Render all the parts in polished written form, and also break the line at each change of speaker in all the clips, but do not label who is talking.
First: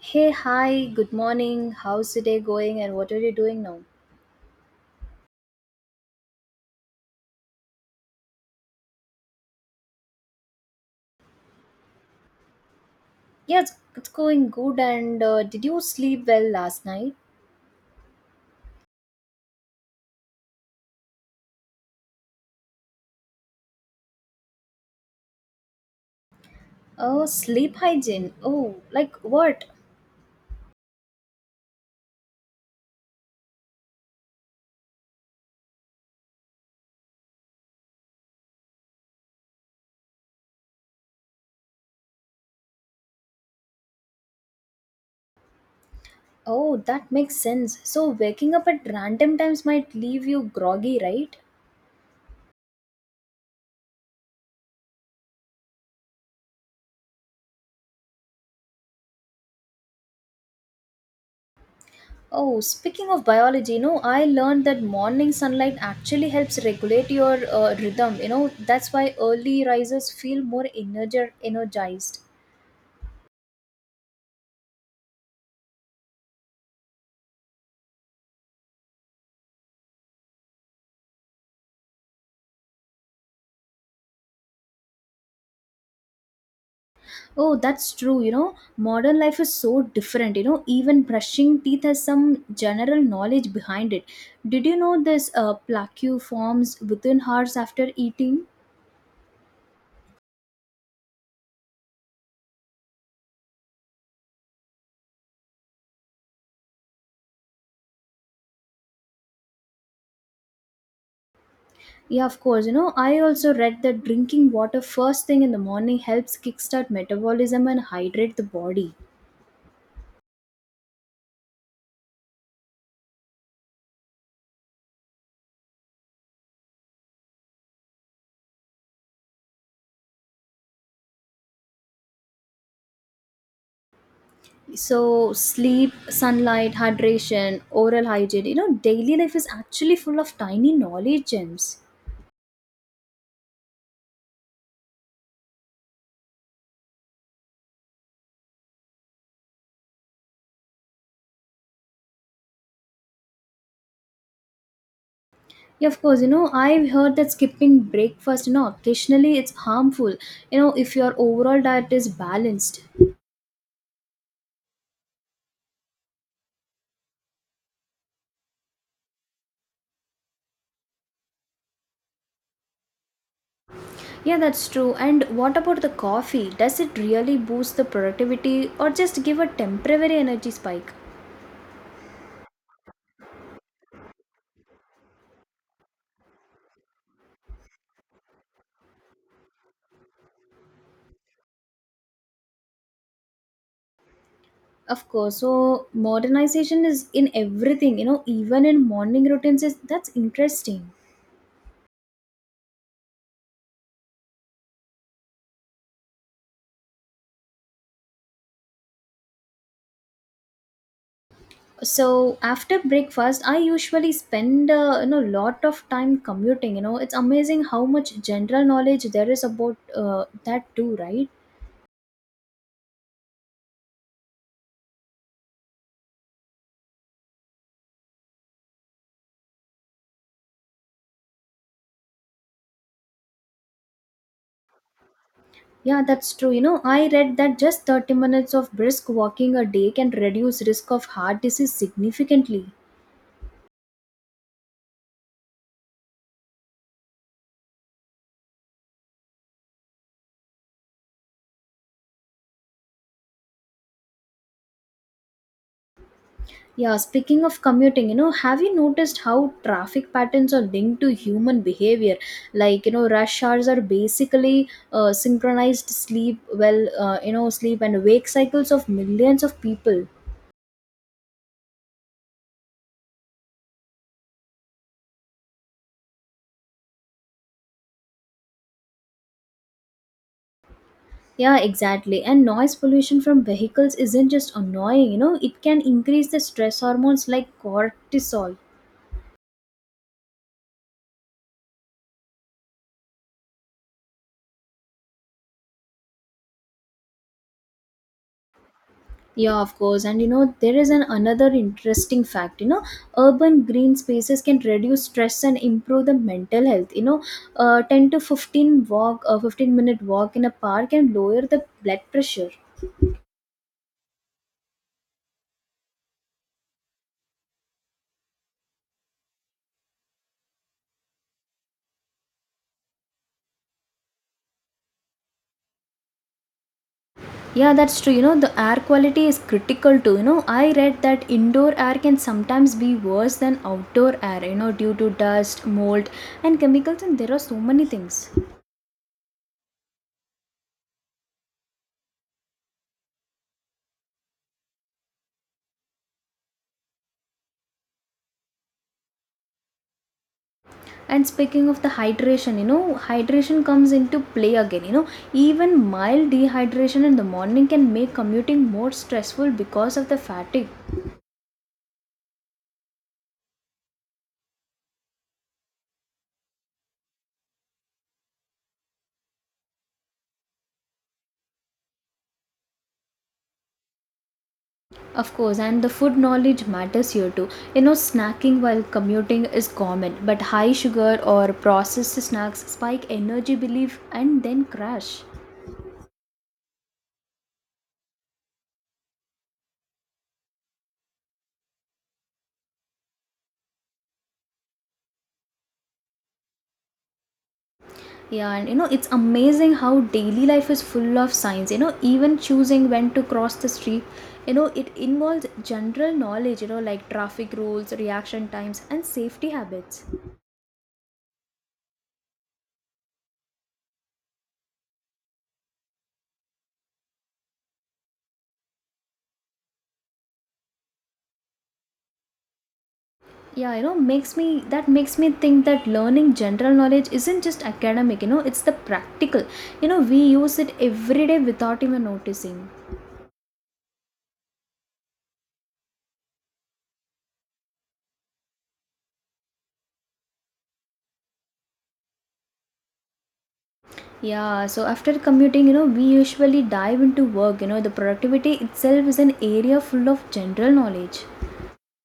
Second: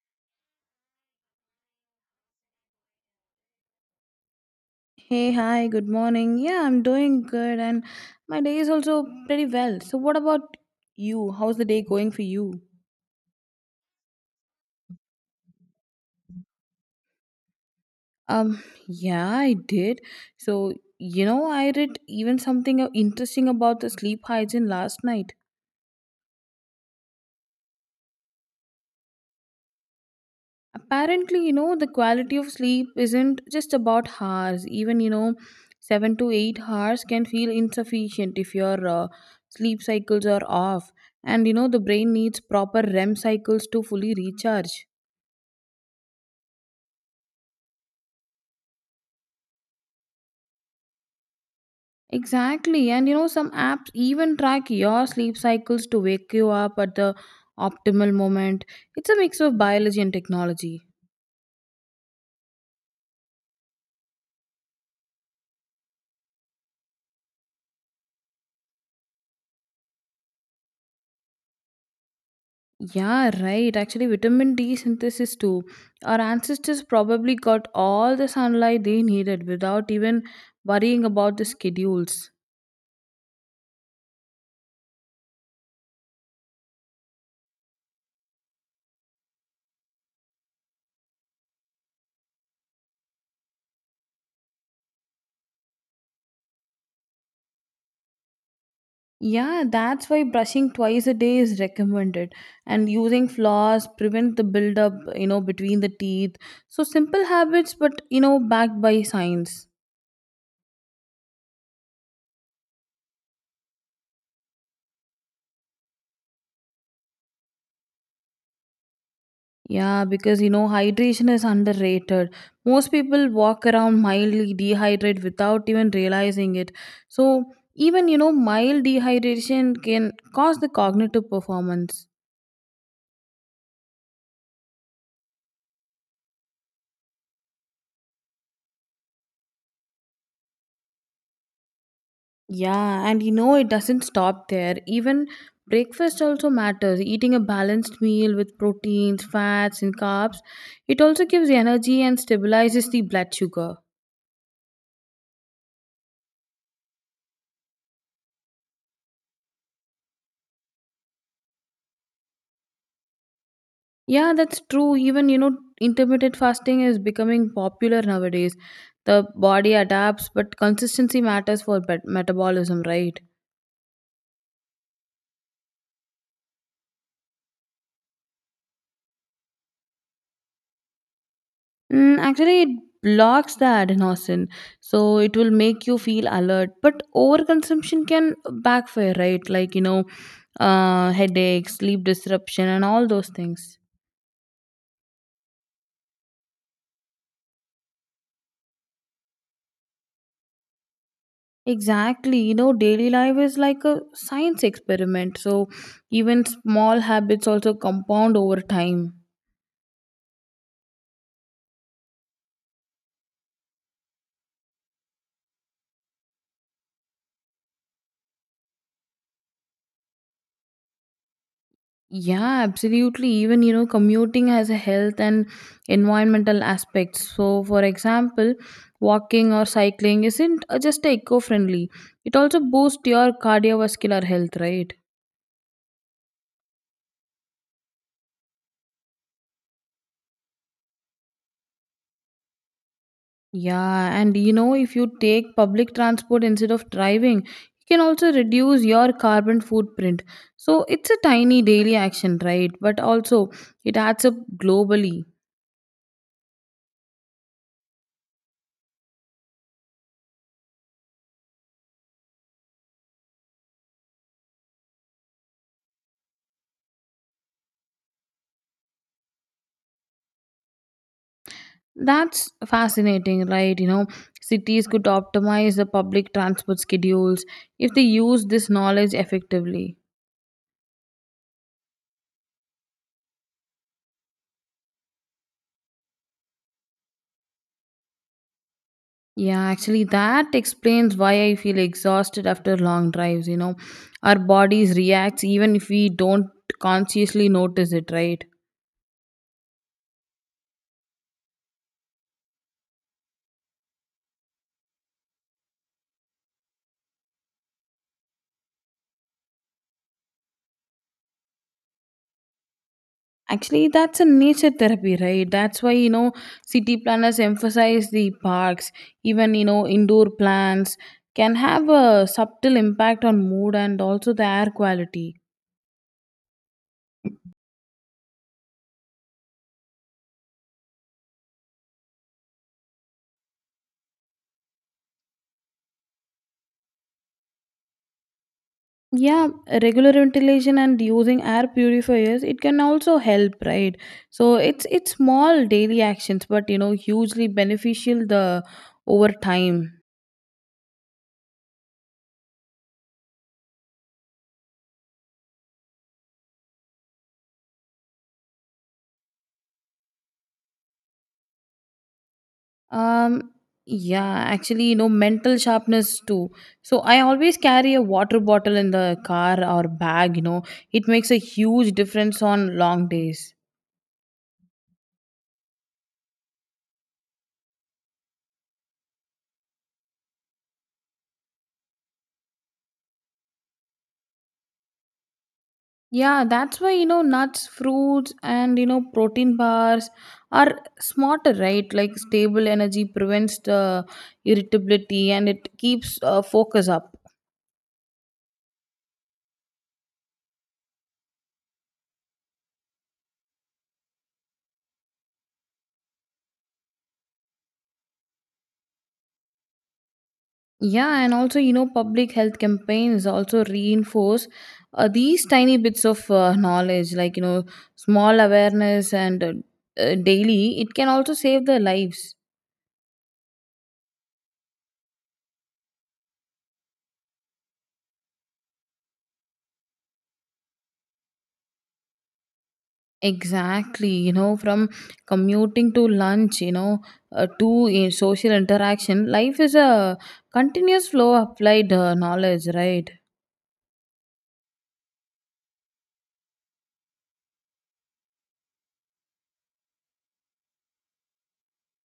Hey, hi, good morning. How's the day going and what are you doing now?
Hey, hi, good morning. Yeah, I'm doing good and my day is also pretty well. So what about you? How's the day going for you?
Yeah, it's going good. And did you sleep well last night?
Um, yeah, I did. So, I read even something interesting about the sleep hygiene last night.
Oh, sleep hygiene. Oh, like what?
Apparently, you know, the quality of sleep isn't just about hours. Even, you know, 7 to 8 hours can feel insufficient if your sleep cycles are off. And, you know, the brain needs proper REM cycles to fully recharge.
Oh, that makes sense. So, waking up at random times might leave you groggy, right?
Exactly. And you know, some apps even track your sleep cycles to wake you up at the optimal moment. It's a mix of biology and technology.
Oh, speaking of biology, you know, I learned that morning sunlight actually helps regulate your rhythm. You know, that's why early risers feel energized.
Yeah, right. Actually, vitamin D synthesis too. Our ancestors probably got all the sunlight they needed without even worrying about the schedules.
Oh, that's true. You know, modern life is so different. You know, even brushing teeth has some general knowledge behind it. Did you know this plaque forms within hours after eating?
Yeah, that's why brushing twice a day is recommended, and using floss prevent the buildup, you know, between the teeth. So simple habits, but you know, backed by science.
Yeah, of course. You know, I also read that drinking water first thing in the morning helps kickstart metabolism and hydrate the body.
Yeah, because you know, hydration is underrated. Most people walk around mildly dehydrated without even realizing it. So, even you know, mild dehydration can cause the cognitive performance.
So, sleep, sunlight, hydration, oral hygiene, you know, daily life is actually full of tiny knowledge gems.
Yeah, and you know, it doesn't stop there. Even breakfast also matters. Eating a balanced meal with proteins, fats, and carbs, it also gives energy and stabilizes the blood sugar.
Yeah, of course, you know, I've heard that skipping breakfast, you know, occasionally it's harmful, you know, if your overall diet is balanced.
Yeah, that's true. Even, you know, intermittent fasting is becoming popular nowadays. The body adapts, but consistency matters for metabolism, right?
Yeah, that's true. And what about the coffee? Does it really boost the productivity or just give a temporary energy spike?
Mm, actually, it blocks the adenosine, so it will make you feel alert. But overconsumption can backfire, right? Like, you know, headaches, sleep disruption, and all those things.
Of course, so modernization is in everything, you know, even in morning routines, that's interesting.
Exactly. You know, daily life is like a science experiment, so even small habits also compound over time.
So after breakfast I usually spend you know lot of time commuting you know it's amazing how much general knowledge there is about that too, right?
Yeah, absolutely. Even, you know, commuting has a health and environmental aspects. So, for example, walking or cycling isn't just eco friendly, it also boosts your cardiovascular health, right?
Yeah, that's true, you know I read that just 30 minutes of brisk walking a day can reduce risk of heart disease significantly.
Yeah, and you know, if you take public transport instead of driving, you can also reduce your carbon footprint. So, it's a tiny daily action, right? But also, it adds up globally.
Yeah, speaking of commuting, you know, have you noticed how traffic patterns are linked to human behavior? Like, you know, rush hours are basically synchronized you know, sleep and wake cycles of millions of people.
That's fascinating, right? You know, cities could optimize the public transport schedules if they use this knowledge effectively.
Yeah, exactly. And noise pollution from vehicles isn't just annoying, you know, it can increase the stress hormones like cortisol.
Yeah, actually, that explains why I feel exhausted after long drives. You know, our bodies react even if we don't consciously notice it, right?
Yeah, of course. And you know, there is an another interesting fact. You know, urban green spaces can reduce stress and improve the mental health. You know, ten to fifteen walk, a 15 minute walk in a park can lower the blood pressure.
Actually, that's a nature therapy, right? That's why, you know, city planners emphasize the parks, even, you know, indoor plants can have a subtle impact on mood and also the air quality.
Yeah, that's true. You know, the air quality is critical too. You know, I read that indoor air can sometimes be worse than outdoor air, you know, due to dust, mold, and chemicals, and there are so many things.
Yeah, regular ventilation and using air purifiers, it can also help, right? So it's small daily actions, but you know, hugely beneficial the over time.
And speaking of the hydration, you know, hydration comes into play again, you know, even mild dehydration in the morning can make commuting more stressful because of the fatigue.
Um yeah, actually, you know, mental sharpness too. So I always carry a water bottle in the car or bag, you know. It makes a huge difference on long days.
Of course, and the food knowledge matters here too, you know, snacking while commuting is common but high sugar or processed snacks spike energy belief and then crash.
Yeah, that's why you know nuts, fruits, and you know protein bars are smarter, right? Like stable energy prevents the irritability and it keeps focus up.
Yeah, and you know, it's amazing how daily life is full of signs. You know, even choosing when to cross the street, you know, it involves general knowledge, you know, like traffic rules, reaction times, and safety habits.
Yeah, and also you know public health campaigns also reinforce these tiny bits of knowledge, like you know small awareness and daily. It can also save their lives.
Yeah, you know, makes me that makes me think that learning general knowledge isn't just academic, you know, it's the practical. You know, we use it every day without even noticing.
Exactly, you know, from commuting to lunch, you know, to social interaction, life is a continuous flow of applied knowledge, right?
Yeah, so after commuting, you know, we usually dive into work. You know, the productivity itself is an area full of general knowledge.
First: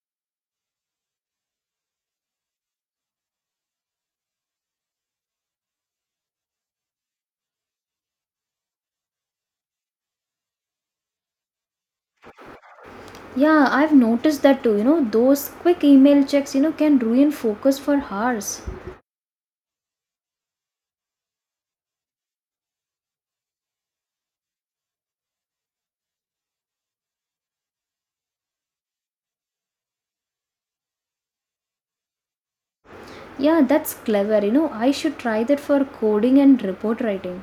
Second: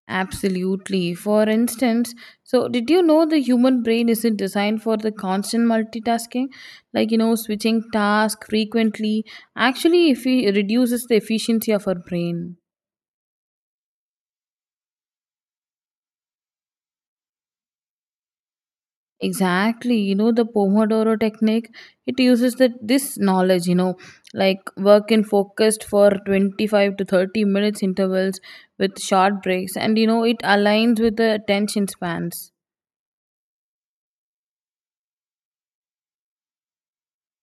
Absolutely. For instance, so did you know the human brain isn't designed for the constant multitasking? Like, you know, switching tasks frequently actually if it reduces the efficiency of our brain.
Yeah, I've noticed that too. You know, those quick email checks, you know, can ruin focus for hours.
Exactly. You know, the Pomodoro technique, it uses that this knowledge, you know, like work in focused for 25 to 30 minutes intervals with short breaks. And, you know, it aligns with the attention spans.
Yeah, that's clever. You know, I should try that for coding and report writing.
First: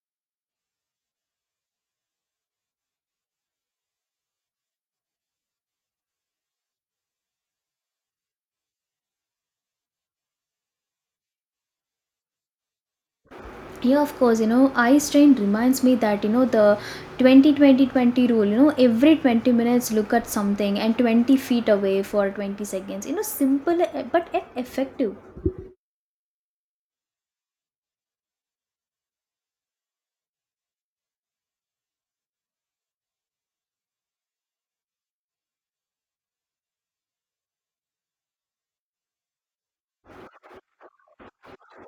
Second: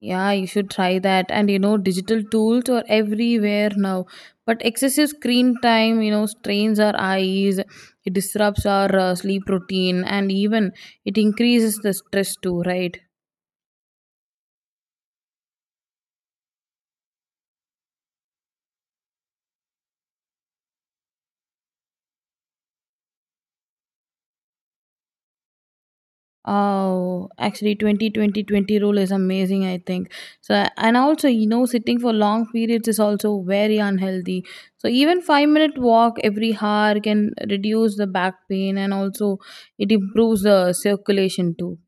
Yeah, you should try that. And, you know, digital tools are everywhere now. But excessive screen time, you know, strains our eyes, it disrupts our sleep routine, and even it increases the stress too, right?
Yeah, of course, you know, eye strain reminds me that, you know, the 20-20-20 rule, you know, every 20 minutes look at something and 20 feet away for 20 seconds. You know, simple eh, but yet effective.
Oh, actually 20-20-20 rule is amazing, I think. So, and also, you know, sitting for long periods is also very unhealthy. So even 5 minute walk every hour can reduce the back pain and also it improves the circulation too.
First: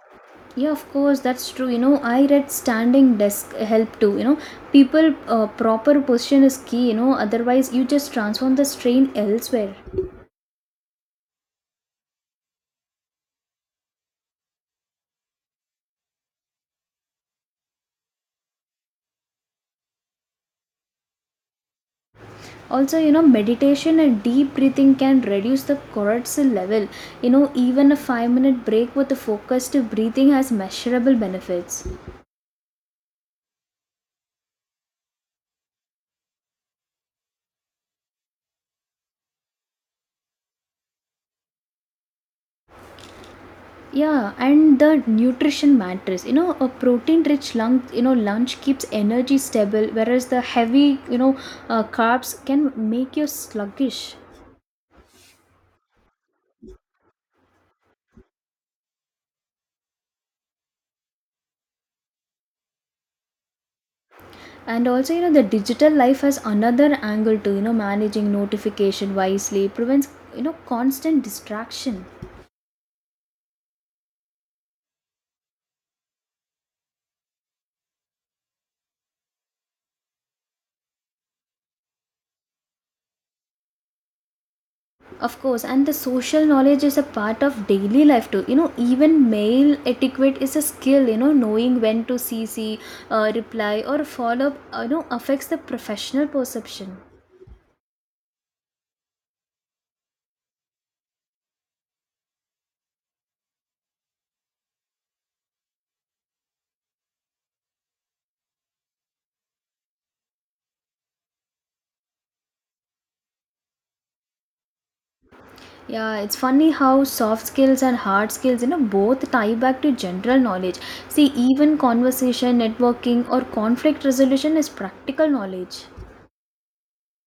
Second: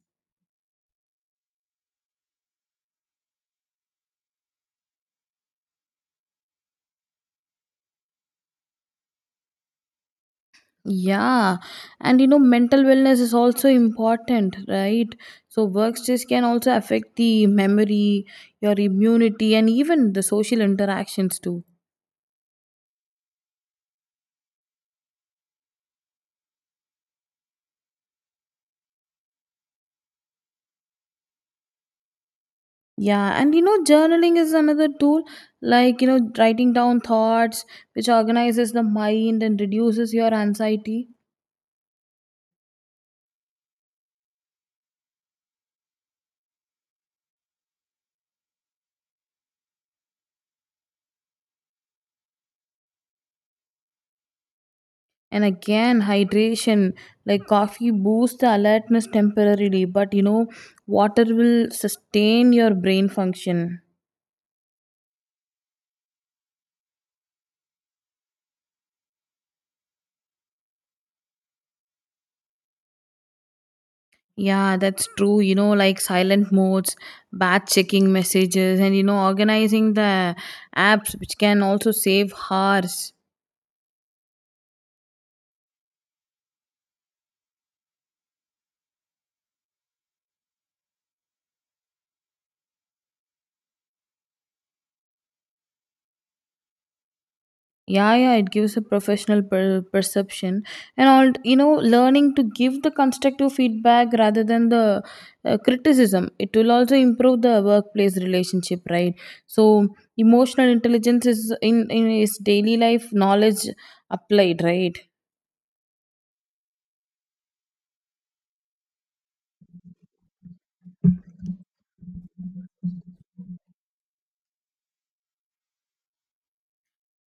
Yeah, of course, that's true. You know, I read standing desk help too. You know, people proper position is key. You know, otherwise you just transform the strain elsewhere.
Yeah, and you know, mental wellness is also important, right? So, work stress can also affect the memory, your immunity, and even the social interactions too.
Also, you know, meditation and deep breathing can reduce the cortisol level. You know, even a 5 minute break with the focused breathing has measurable benefits.
Yeah, and you know, journaling is another tool, like you know, writing down thoughts, which organizes the mind and reduces your anxiety.
Yeah, and the nutrition matters. You know, a you know, lunch keeps energy stable, whereas the heavy, you know, carbs can make you sluggish.
And again, hydration, like coffee boosts the alertness temporarily, but you know, water will sustain your brain function.
And also, you know, the digital life has another angle to, you know, managing notification wisely prevents, you know, constant distraction.
Yeah, that's true. You know, like silent modes, batch checking messages, and you know, organizing the apps, which can also save hours.
Of course, and the social knowledge is a part of daily life too, you know, even mail etiquette is a skill, you know, knowing when to cc, reply or follow up, you know, affects the professional perception.
Yeah, yeah, it gives a professional perception, and all you know, learning to give the constructive feedback rather than the criticism. It will also improve the workplace relationship, right? So, emotional intelligence is in is daily life knowledge applied, right?
Yeah, it's funny how soft skills and hard skills, you know, both tie back to general knowledge. See, even conversation, networking, or conflict resolution is practical knowledge.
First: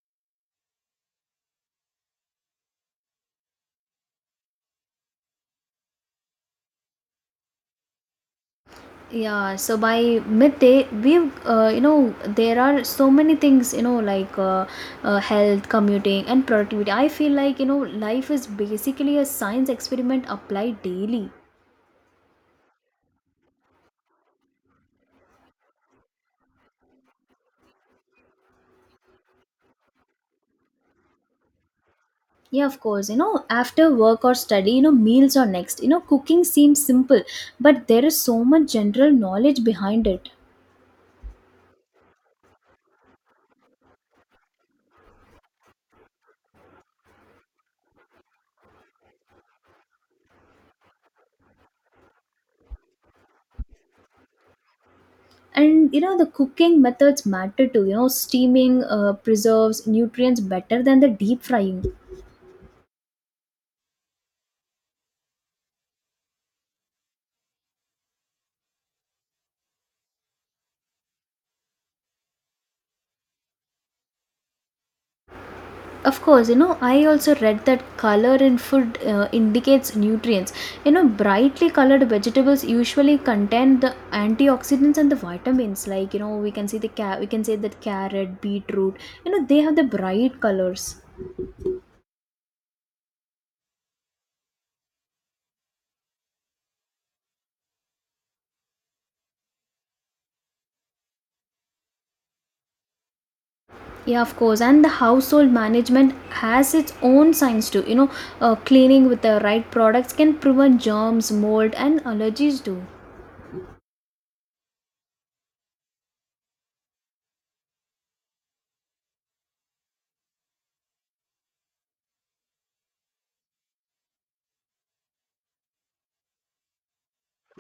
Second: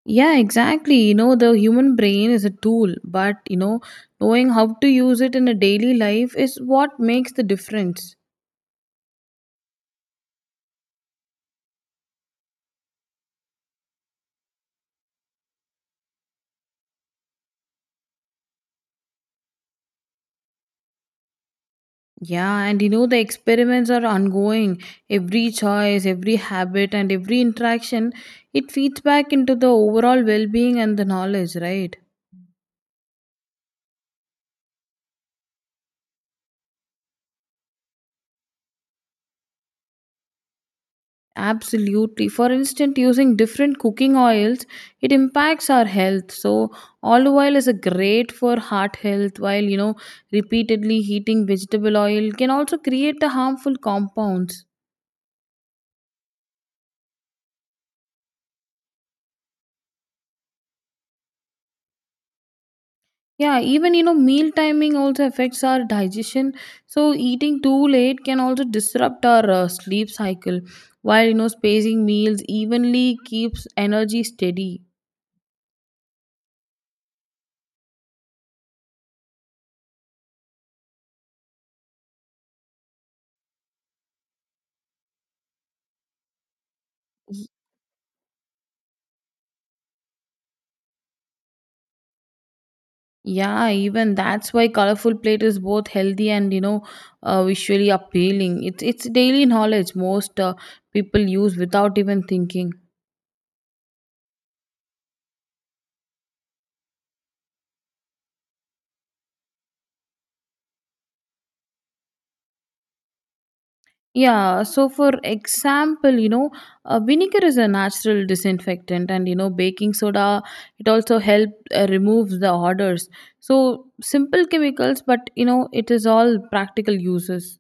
Yeah, exactly. You know, the human brain is a tool, but you know, knowing how to use it in a daily life is what makes the difference.
Yeah, so by midday, you know, there are so many things, you know, like health, commuting, and productivity. I feel like, you know, life is basically a science experiment applied daily.
Yeah, and you know, the experiments are ongoing. Every choice, every habit, and every interaction, it feeds back into the overall well being and the knowledge, right?
Yeah, of course. You know, after work or study, you know, meals are next. You know, cooking seems simple, but there is so much general knowledge behind it.
Absolutely. For instance, using different cooking oils, it impacts our health. So, olive oil is a great for heart health, while you know, repeatedly heating vegetable oil can also create the harmful compounds.
And you know, the cooking methods matter too. You know, steaming preserves nutrients better than the deep frying.
Yeah, even you know, meal timing also affects our digestion. So eating too late can also disrupt our sleep cycle. While you know, spacing meals evenly keeps energy steady.
Of course, you know, I also read that color in food indicates nutrients. You know, brightly colored vegetables usually contain the antioxidants and the vitamins. Like, you know, we can see the ca- we can say that carrot, beetroot, you know, they have the bright colors.
Yeah, even that's why colorful plate is both healthy and you know, visually appealing. It's daily knowledge most people use without even thinking.
Yeah, of course. And the household management has its own science too. You know, cleaning with the right products can prevent germs, mold, and allergies too.
Yeah, so for example, you know, vinegar is a natural disinfectant, and you know, baking soda it also helps removes the odors. So simple chemicals, but you know, it is all practical uses.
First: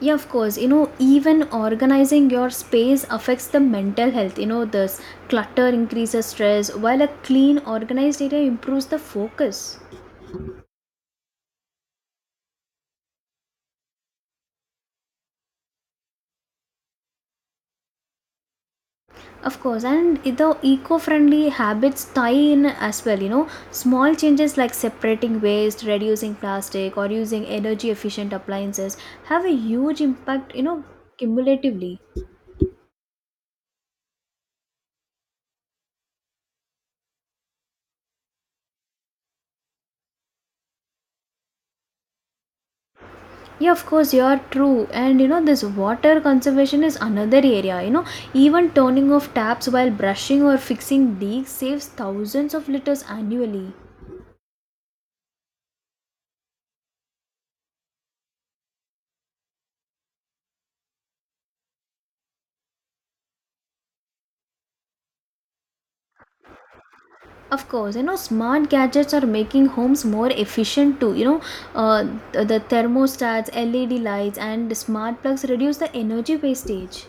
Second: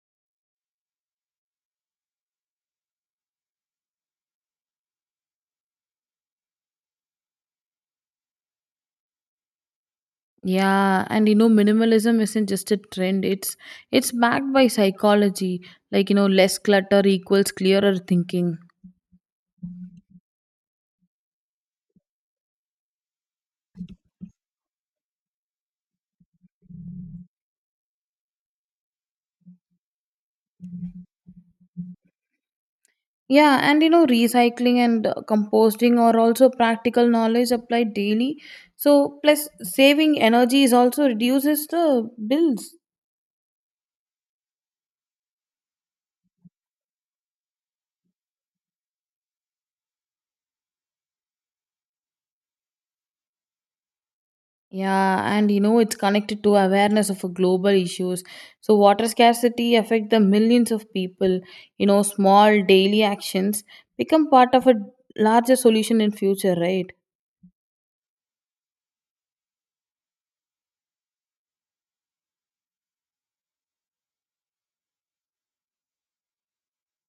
Yeah, of course. You know, even organizing your space affects the mental health. You know, this clutter increases stress, while a clean, organized area improves the focus.
Yeah, and you know, minimalism isn't just a trend; it's backed by psychology. Like you know, less clutter equals clearer thinking.
Of course, and the eco friendly habits tie in as well. You know, small changes like separating waste, reducing plastic, or using energy efficient appliances have a huge impact, you know, cumulatively.
Yeah, and you know, recycling and composting are also practical knowledge applied daily. So, plus saving energy is also reduces the bills.
Yeah, of course, you are true. And you know, this water conservation is another area. You know, even turning off taps while brushing or fixing leaks saves thousands of liters annually.
Yeah, and you know, it's connected to awareness of global issues. So, water scarcity affect the millions of people. You know, small daily actions become part of a larger solution in future, right?
Of course, you know, smart gadgets are making homes more efficient too. You know, uh, the thermostats, LED lights, and smart plugs reduce the energy wastage.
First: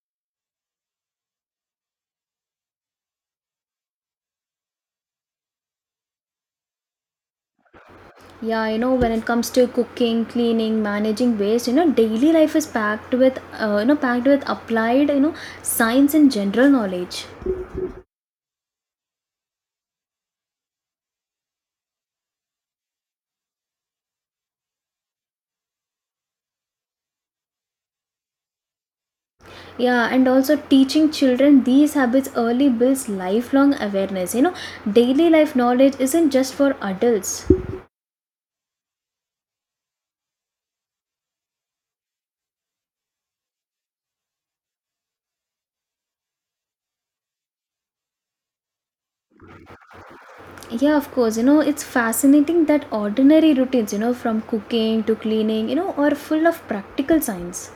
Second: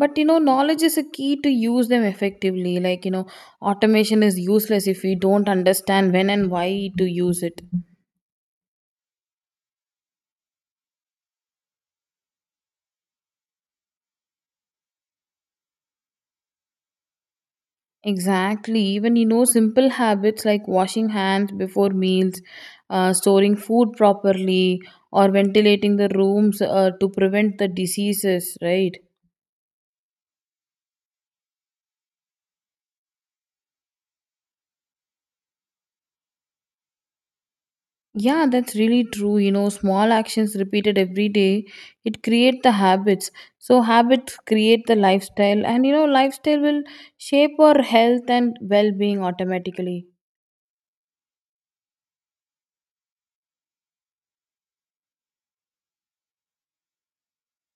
But you know knowledge is a key to use them effectively, like you know automation is useless if we don't understand when and why to use it.
Yeah, you know, when it comes to cooking, cleaning, managing waste, you know, daily life is packed with, you know, packed with applied, you know, science and general knowledge.
Exactly, even you know simple habits like washing hands before meals, storing food properly or ventilating the rooms to prevent the diseases, right?
Yeah, and also teaching children these habits early builds lifelong awareness. You know, daily life knowledge isn't just for adults.
Yeah, that's really true. You know, small actions repeated every day, it create the habits. So habits create the lifestyle, and you know, lifestyle will shape our health and well-being automatically.
Yeah, of course. You know, it's fascinating that ordinary routines, you know, from cooking to cleaning, you know, are full of practical science.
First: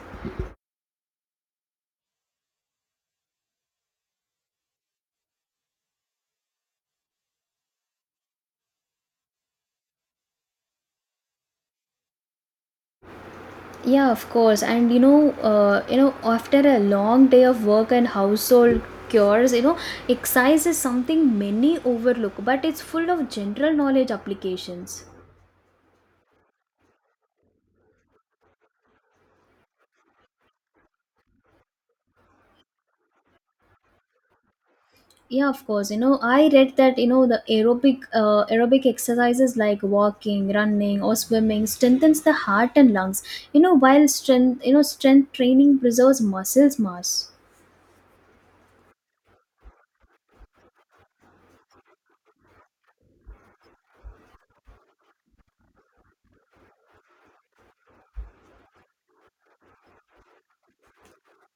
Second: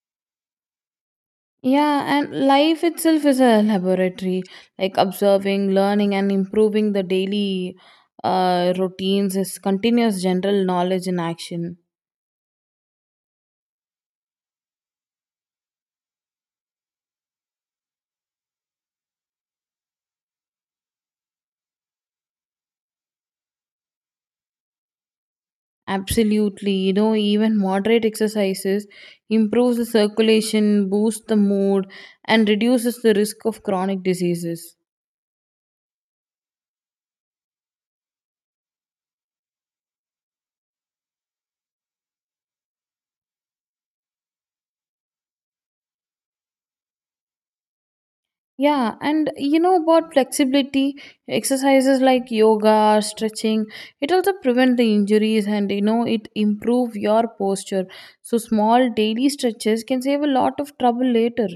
Yeah, and life itself is a laboratory, like observing, learning and improving the daily routines is continuous general knowledge in action.
Yeah, of course. And you know, after a long day of work and household chores, you know, exercise is something many overlook, but it's full of general knowledge applications.
Absolutely. You know, even moderate exercises improves the circulation, boosts the mood, and reduces the risk of chronic diseases.
Yeah, of course. You know, I read that, you know, the aerobic exercises like walking, running, or swimming strengthens the heart and lungs. You know, you know, strength training preserves muscles mass.
Yeah, and you know about flexibility, exercises like yoga, stretching, it also prevent the injuries and you know it improve your posture. So small daily stretches can save a lot of trouble later.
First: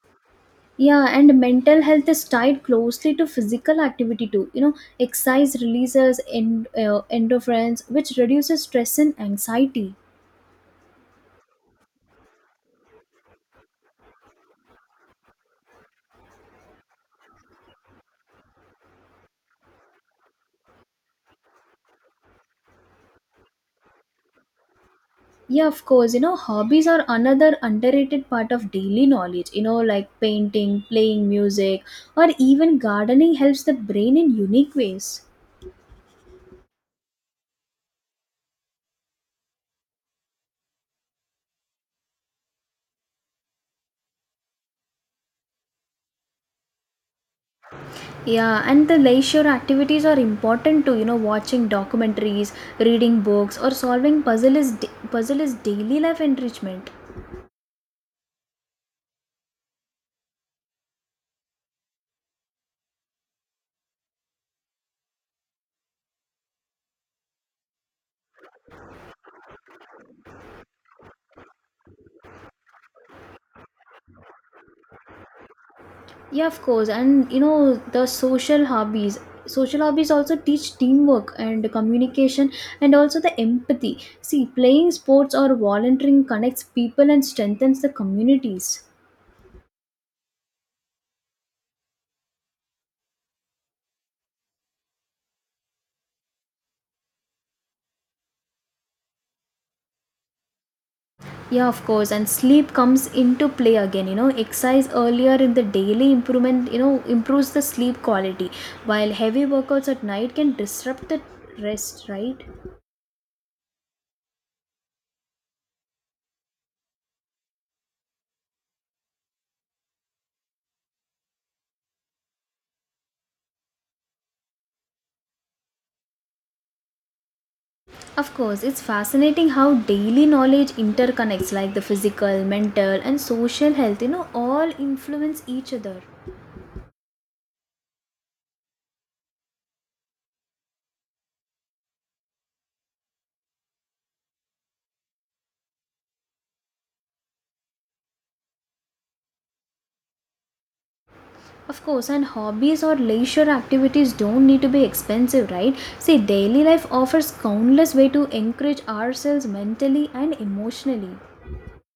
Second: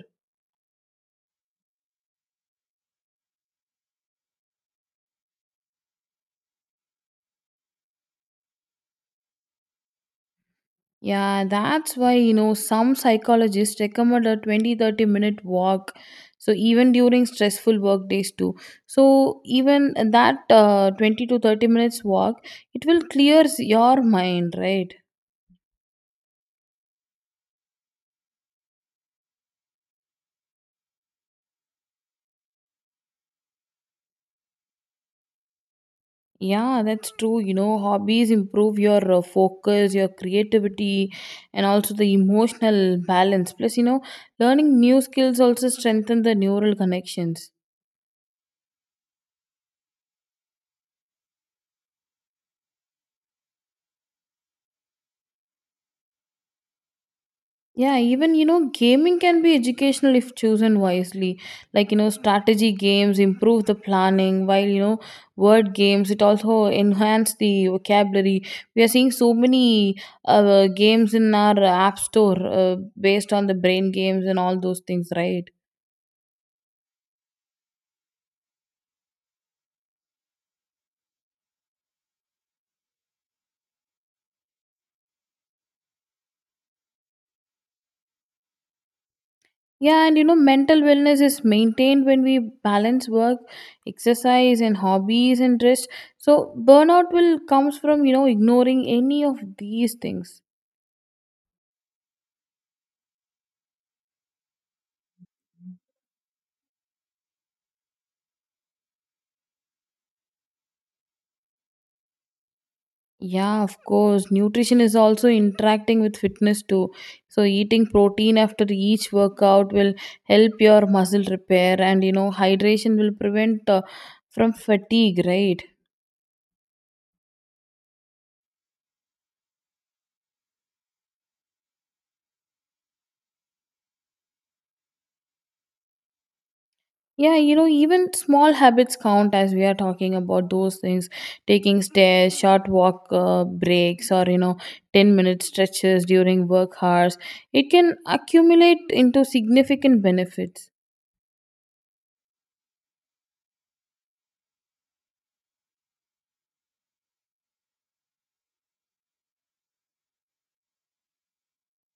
Yeah, and mental health is tied closely to physical activity too. You know, exercise releases endorphins, which reduces stress and anxiety.
Yeah, that's why, you know, some psychologists recommend a 20-30 minute walk. So, even during stressful work days, too. So, even that 20 to 30 minutes walk, it will clears your mind, right?
Yeah, of course. You know, hobbies are another underrated part of daily knowledge. You know, like painting, playing music, or even gardening helps the brain in unique ways.
Yeah, that's true. You know, hobbies improve your focus, your creativity, and also the emotional balance. Plus, you know, learning new skills also strengthen the neural connections.
Yeah, and the leisure activities are important too. You know, watching documentaries, reading books, or puzzle is daily life enrichment.
Yeah, even you know, gaming can be educational if chosen wisely. Like, you know, strategy games improve the planning, while you know, word games it also enhance the vocabulary. We are seeing so many games in our app store based on the brain games and all those things, right?
Yeah, of course. And you know, the social hobbies. Social hobbies also teach teamwork and communication and also the empathy. See, playing sports or volunteering connects people and strengthens the communities.
Yeah, and you know, mental wellness is maintained when we balance work, exercise, and hobbies and rest. So burnout will comes from you know ignoring any of these things.
Yeah, of course. And sleep comes into play again. You know, exercise earlier in the daily improvement, you know, improves the sleep quality, while heavy workouts at night can disrupt the rest, right?
Yeah, of course. Nutrition is also interacting with fitness too. So, eating protein after each workout will help your muscle repair, and you know, hydration will prevent from fatigue, right?
Of course, it's fascinating how daily knowledge interconnects, like the physical, mental, and social health, you know, all influence each other.
Yeah, you know, even small habits count as we are talking about those things taking stairs, short walk breaks, or you know, 10-minute stretches during work hours. It can accumulate into significant benefits.
Of course, and hobbies or leisure activities don't need to be expensive, right? See, daily life offers countless ways to encourage ourselves mentally and emotionally.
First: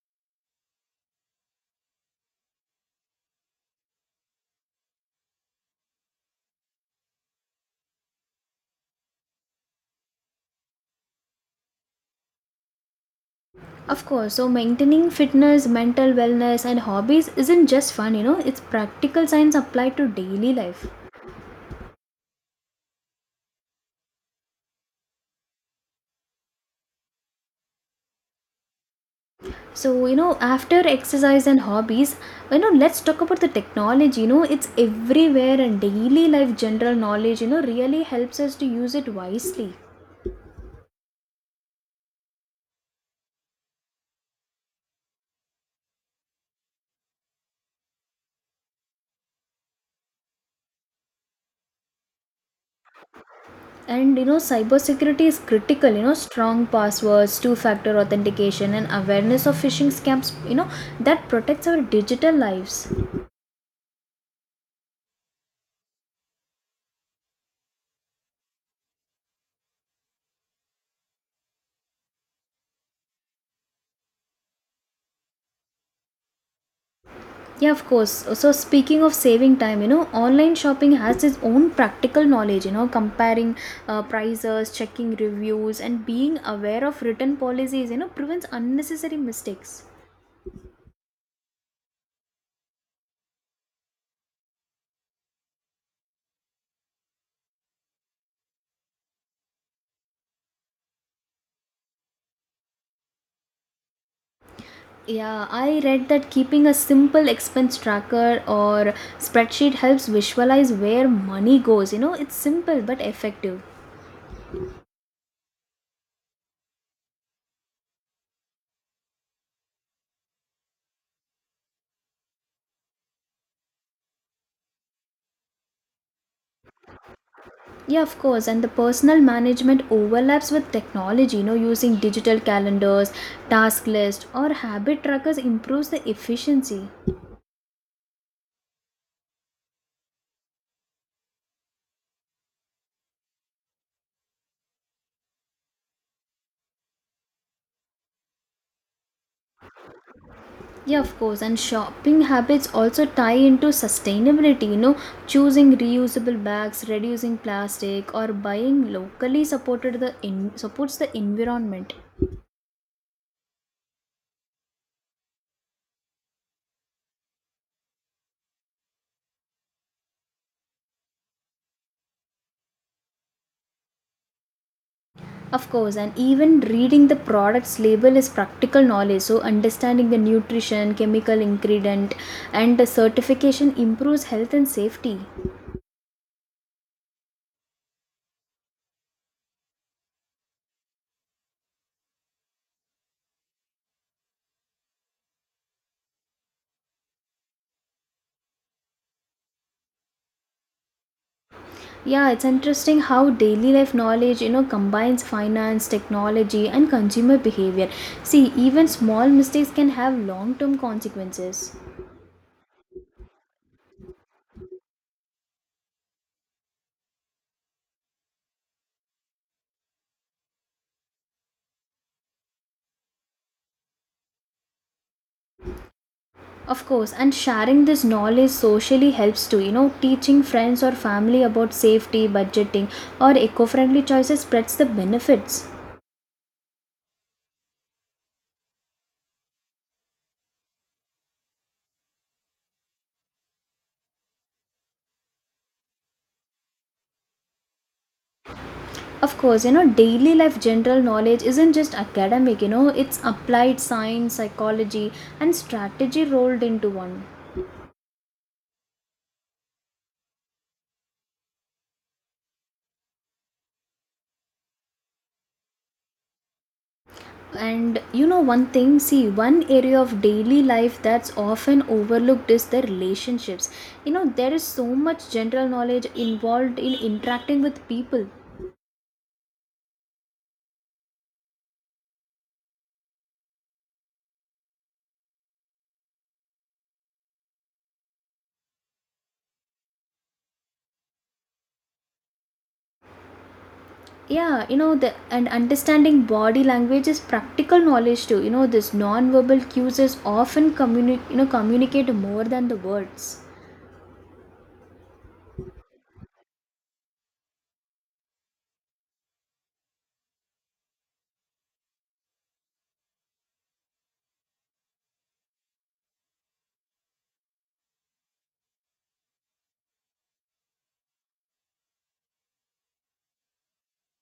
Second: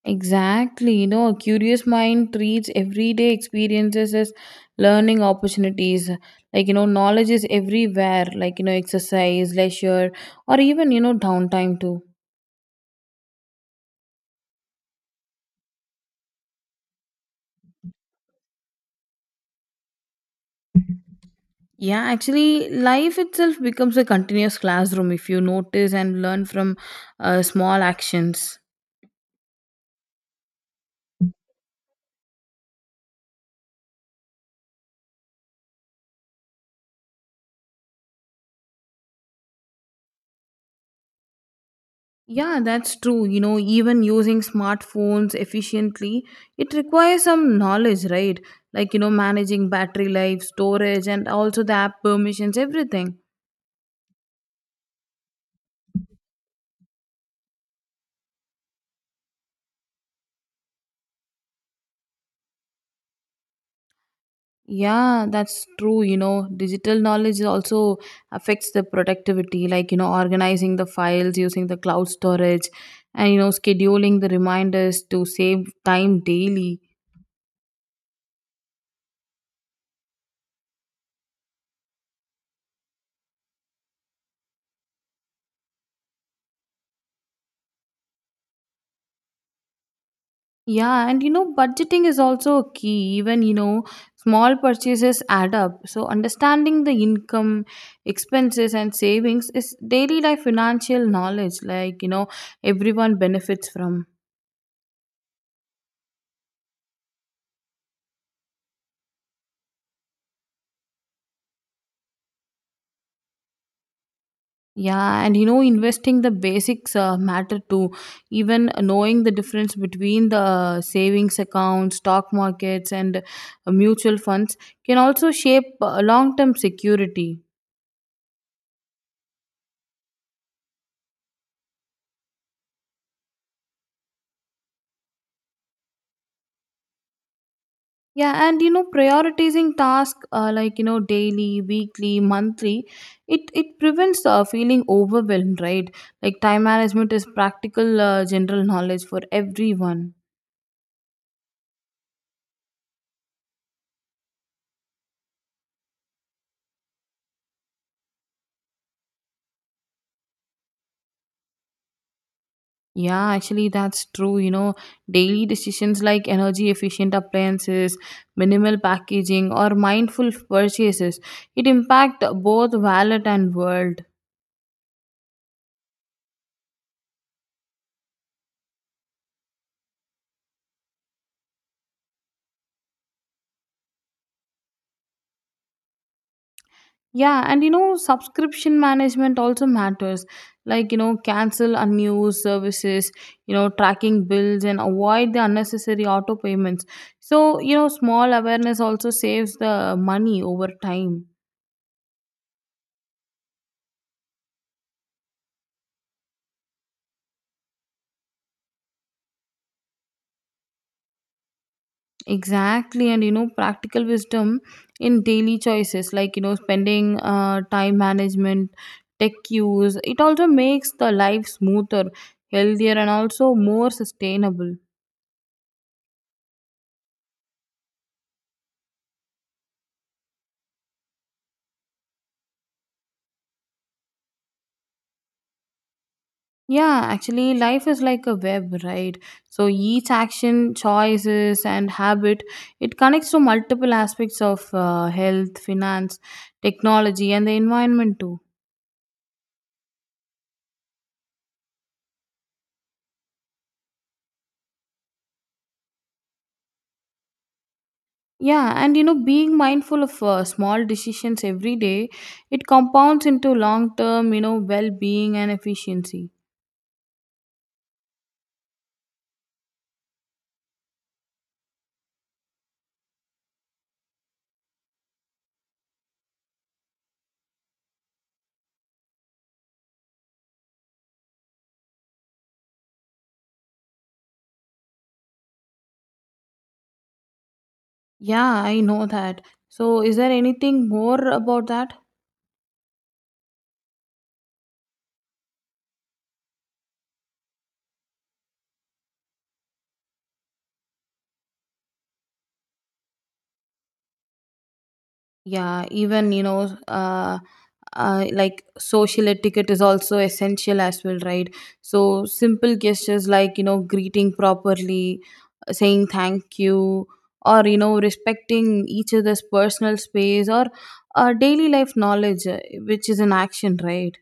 Exactly. You know, a curious mind treats everyday experiences as learning opportunities. Like, you know, knowledge is everywhere, like, you know, exercise, leisure, or even, you know, downtime too.
Of course, so maintaining fitness, mental wellness, and hobbies isn't just fun, you know, it's practical science applied to daily life.
Yeah, actually, life itself becomes a continuous classroom if you notice and learn from small actions.
So, you know, after exercise and hobbies, you know, let's talk about the technology. You know, it's everywhere and daily life general knowledge, you know, really helps us to use it wisely.
Yeah, that's true. You know, even using smartphones efficiently, it requires some knowledge, right? Like, you know, managing battery life, storage, and also the app permissions, everything.
And you know, cybersecurity is critical, you know, strong passwords, 2 factor authentication, and awareness of phishing scams, you know, that protects our digital lives.
Yeah, that's true. You know, digital knowledge also affects the productivity, like, you know, organizing the files, using the cloud storage, and, you know, scheduling the reminders to save time daily.
Yeah, of course. So, speaking of saving time, you know, online shopping has its own practical knowledge, you know, comparing prices, checking reviews, and being aware of written policies, you know, prevents unnecessary mistakes.
Yeah, and you know, budgeting is also a key. Even, you know, small purchases add up. So, understanding the income, expenses, and savings is daily life financial knowledge, like, you know, everyone benefits from.
Yeah, I read that keeping a simple expense tracker or spreadsheet helps visualize where money goes. You know, it's simple but effective.
Yeah, and you know, investing the basics matter too. Even knowing the difference between the savings accounts, stock markets, and mutual funds can also shape long term security.
Yeah, of course. And the personal management overlaps with technology. You know, using digital calendars, task lists, or habit trackers improves the efficiency.
Yeah, and you know, prioritizing tasks like you know daily, weekly, monthly, it prevents feeling overwhelmed, right? Like time management is practical general knowledge for everyone.
Yeah, of course. And shopping habits also tie into sustainability. You know, choosing reusable bags, reducing plastic, or buying locally supports the environment.
Yeah, actually, that's true. You know, daily decisions like energy efficient appliances, minimal packaging, or mindful purchases, it impact both wallet and world.
Of course, and even reading the product's label is practical knowledge. So, understanding the nutrition, chemical ingredient, and the certification improves health and safety.
Yeah, and you know, subscription management also matters. Like, you know, cancel unused services, you know, tracking bills and avoid the unnecessary auto payments. So, you know, small awareness also saves the money over time.
Yeah, it's interesting how daily life knowledge, you know, combines finance, technology, and consumer behavior. See, even small mistakes can have long term consequences.
Exactly. And, you know, practical wisdom in daily choices, like, you know, spending time management, tech use, it also makes the life smoother, healthier, and also more sustainable.
Of course, and sharing this knowledge socially helps too. You know, teaching friends or family about safety, budgeting, or eco friendly choices spreads the benefits.
Yeah, actually, life is like a web, right? So each action, choices, and habit it connects to multiple aspects of health, finance, technology, and the environment too.
Of course, you know, daily life general knowledge isn't just academic, you know, it's applied science, psychology, and strategy rolled into one.
Yeah, and you know, being mindful of small decisions every day, it compounds into long-term, you know, well-being and efficiency.
And you know, one thing, see, one area of daily life that's often overlooked is the relationships. You know, there is so much general knowledge involved in interacting with people.
Yeah, I know that. So, is there anything more about that?
Yeah, you know, the and understanding body language is practical knowledge too. You know, this non-verbal cues is often you know, communicate more than the words.
Yeah, even you know, like social etiquette is also essential as well, right? So simple gestures like you know greeting properly, saying thank you, or you know respecting each other's personal space or daily life knowledge, which is an action, right?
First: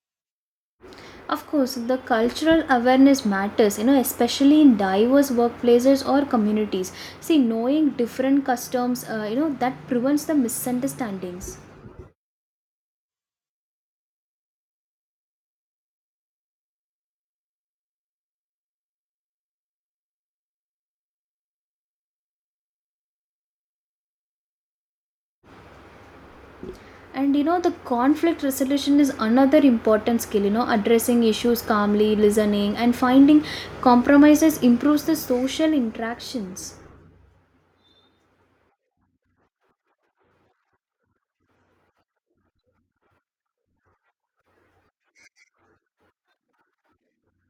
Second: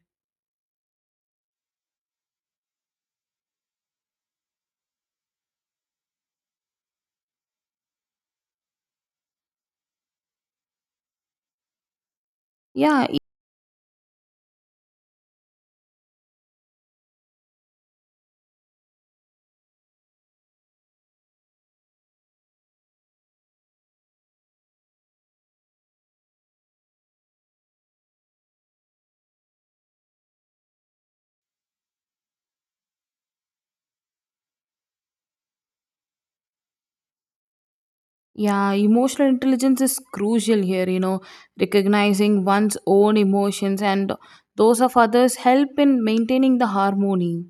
Of course, the cultural awareness matters, you know, especially in diverse workplaces or communities. See, knowing different customs, you know, that prevents the misunderstandings.
Yeah.
And you know, the conflict resolution is another important skill, you know, addressing issues calmly, listening, and finding compromises improves the social interactions.
Yeah, emotional intelligence is crucial here, you know, recognizing one's own emotions and those of others help in maintaining the harmony.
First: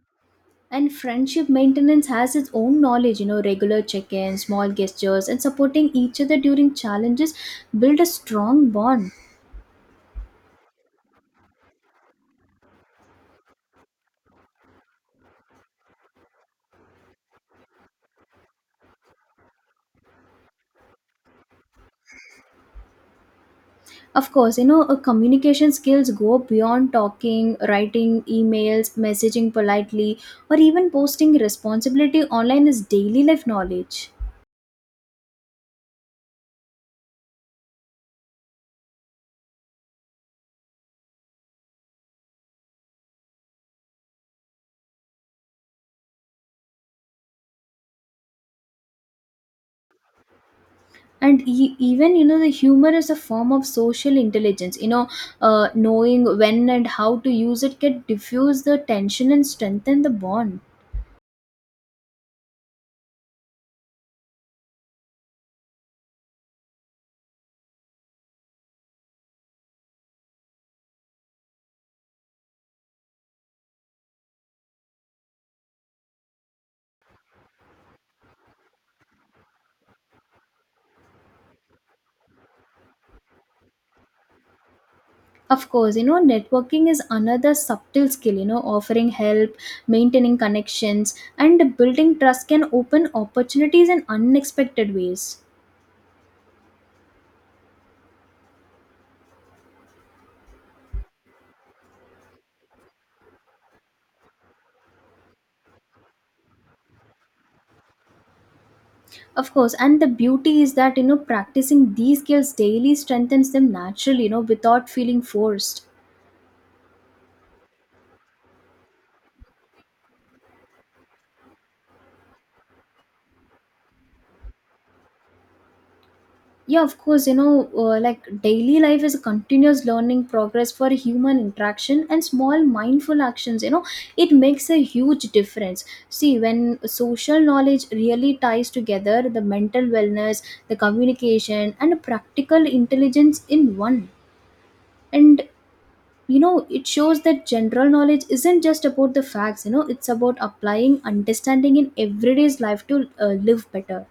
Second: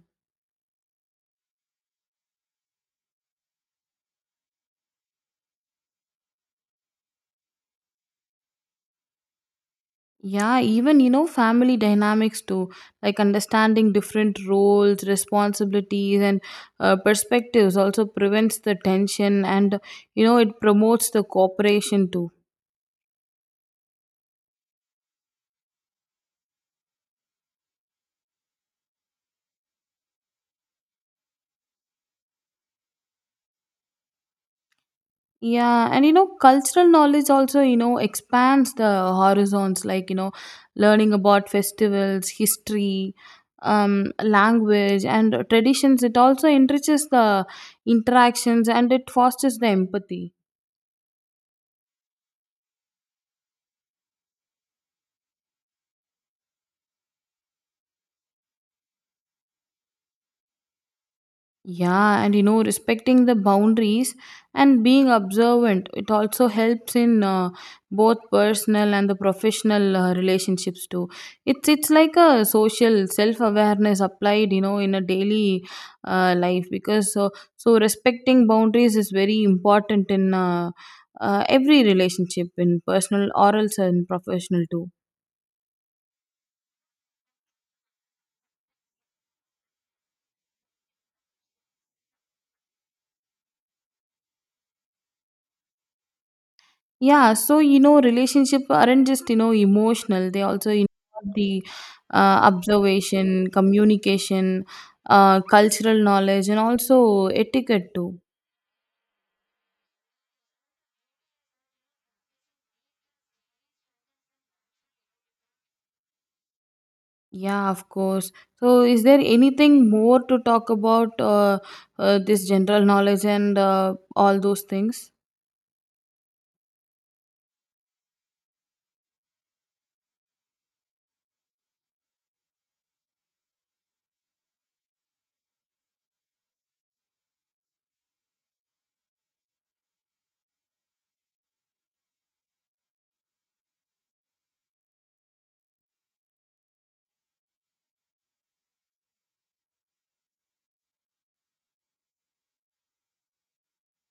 And friendship maintenance has its own knowledge, you know, regular check ins, small gestures, and supporting each other during challenges build a strong bond.
Yeah, even you know, family dynamics too, like understanding different roles, responsibilities, and perspectives also prevents the tension and you know, it promotes the cooperation too.
Of course, you know, communication skills go beyond talking, writing emails, messaging politely, or even posting responsibility online is daily life knowledge.
Yeah, and you know, cultural knowledge also you know expands the horizons, like you know, learning about festivals, history, language, and traditions. It also enriches the interactions and it fosters the empathy.
And even, you know, the humor is a form of social intelligence. You know, knowing when and how to use it can diffuse the tension and strengthen the bond.
Yeah, and you know, respecting the boundaries and being observant, it also helps in both personal and the professional relationships too. It's like a social self awareness applied, you know, in a daily life because so respecting boundaries is very important in every relationship, in personal, oral, and professional too.
Of course, you know, networking is another subtle skill, you know, offering help, maintaining connections, and building trust can open opportunities in unexpected ways.
Yeah, so you know, relationship aren't just you know emotional; they also involve the observation, communication, cultural knowledge, and also etiquette too.
Of course, and the beauty is that you know practicing these skills daily strengthens them naturally, you know, without feeling forced.
Yeah, of course. So, is there anything more to talk about this general knowledge and all those things?
Yeah, of course, you know, like daily life is a continuous learning progress for human interaction and small mindful actions, you know, it makes a huge difference. See, when social knowledge really ties together the mental wellness, the communication, and practical intelligence in one. And you know it shows that general knowledge isn't just about the facts, you know, it's about applying understanding in everyday's life to live better.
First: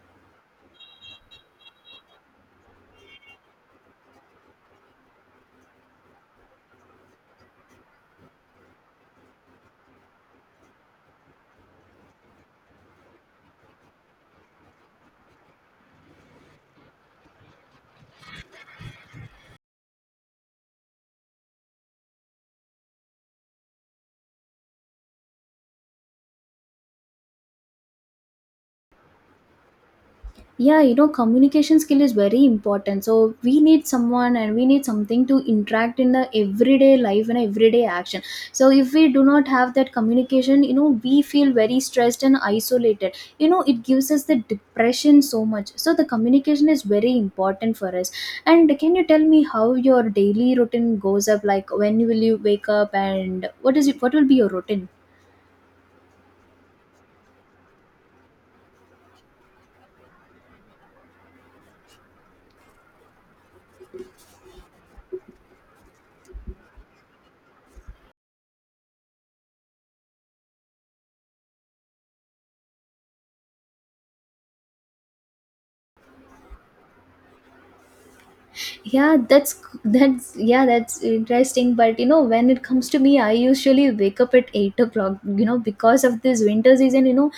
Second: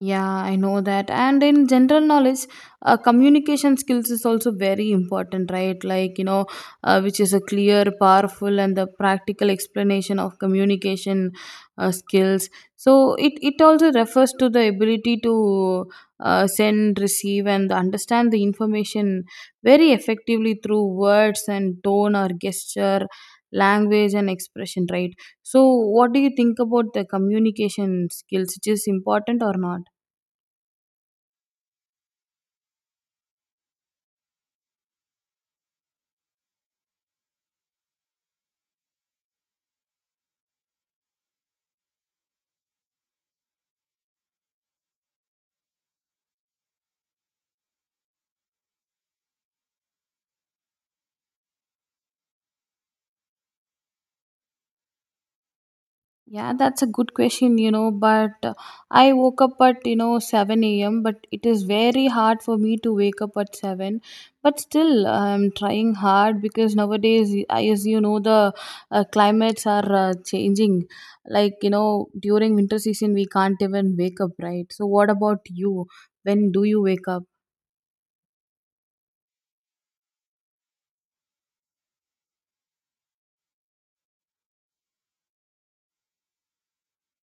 Yeah, I know that. And in general knowledge, communication skills is also very important, right? Like, you know, which is a clear, powerful, and the practical explanation of communication skills. So it also refers to the ability to send, receive, and understand the information very effectively through words and tone or gesture, language, and expression, right? So, what do you think about the communication skills? It is important or not?
Yeah, you know, communication skill is very important, so we need someone and we need something to interact in the everyday life and everyday action. So if we do not have that communication, you know, we feel very stressed and isolated. You know, it gives us the depression so much. So the communication is very important for us. And can you tell me how your daily routine goes up, like when will you wake up and what is it, what will be your routine?
Yeah, that's a good question, you know. But I woke up at, you know, 7 a.m., but it is very hard for me to wake up at 7. But still, I'm trying hard because nowadays, as you know, the climates are changing. Like, you know, during winter season, we can't even wake up, right? So, what about you? When do you wake up?
Yeah, that's interesting. But you know, when it comes to me, I usually wake up at 8 o'clock, you know, because of this winter season, you know,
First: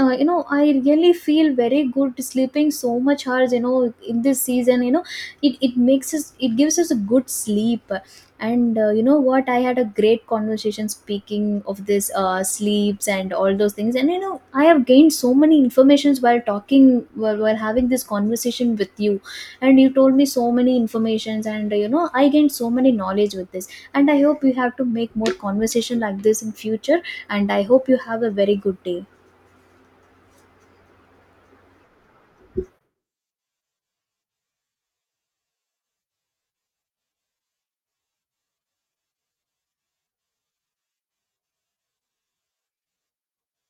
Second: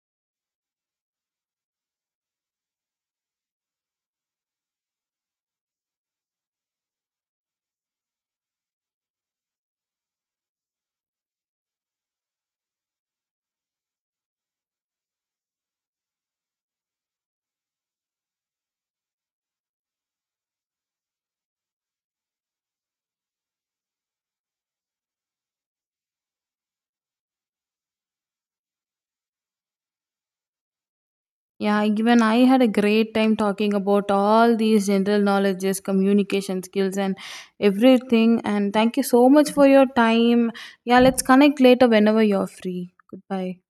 you know, I really feel very good sleeping so much hours, you know, in this season, you know, it gives us a good sleep. And you know what, I had a great conversation speaking of this sleeps and all those things. And you know, I have gained so many informations while talking, while having this conversation with you. And you told me so many informations, and you know, I gained so many knowledge with this. And I hope you have to make more conversation like this in future. And I hope you have a very good day.
Yeah, even I had a great time talking about all these general knowledges, communication skills, and everything. And thank you so much for your time. Yeah, let's connect later whenever you're free. Goodbye.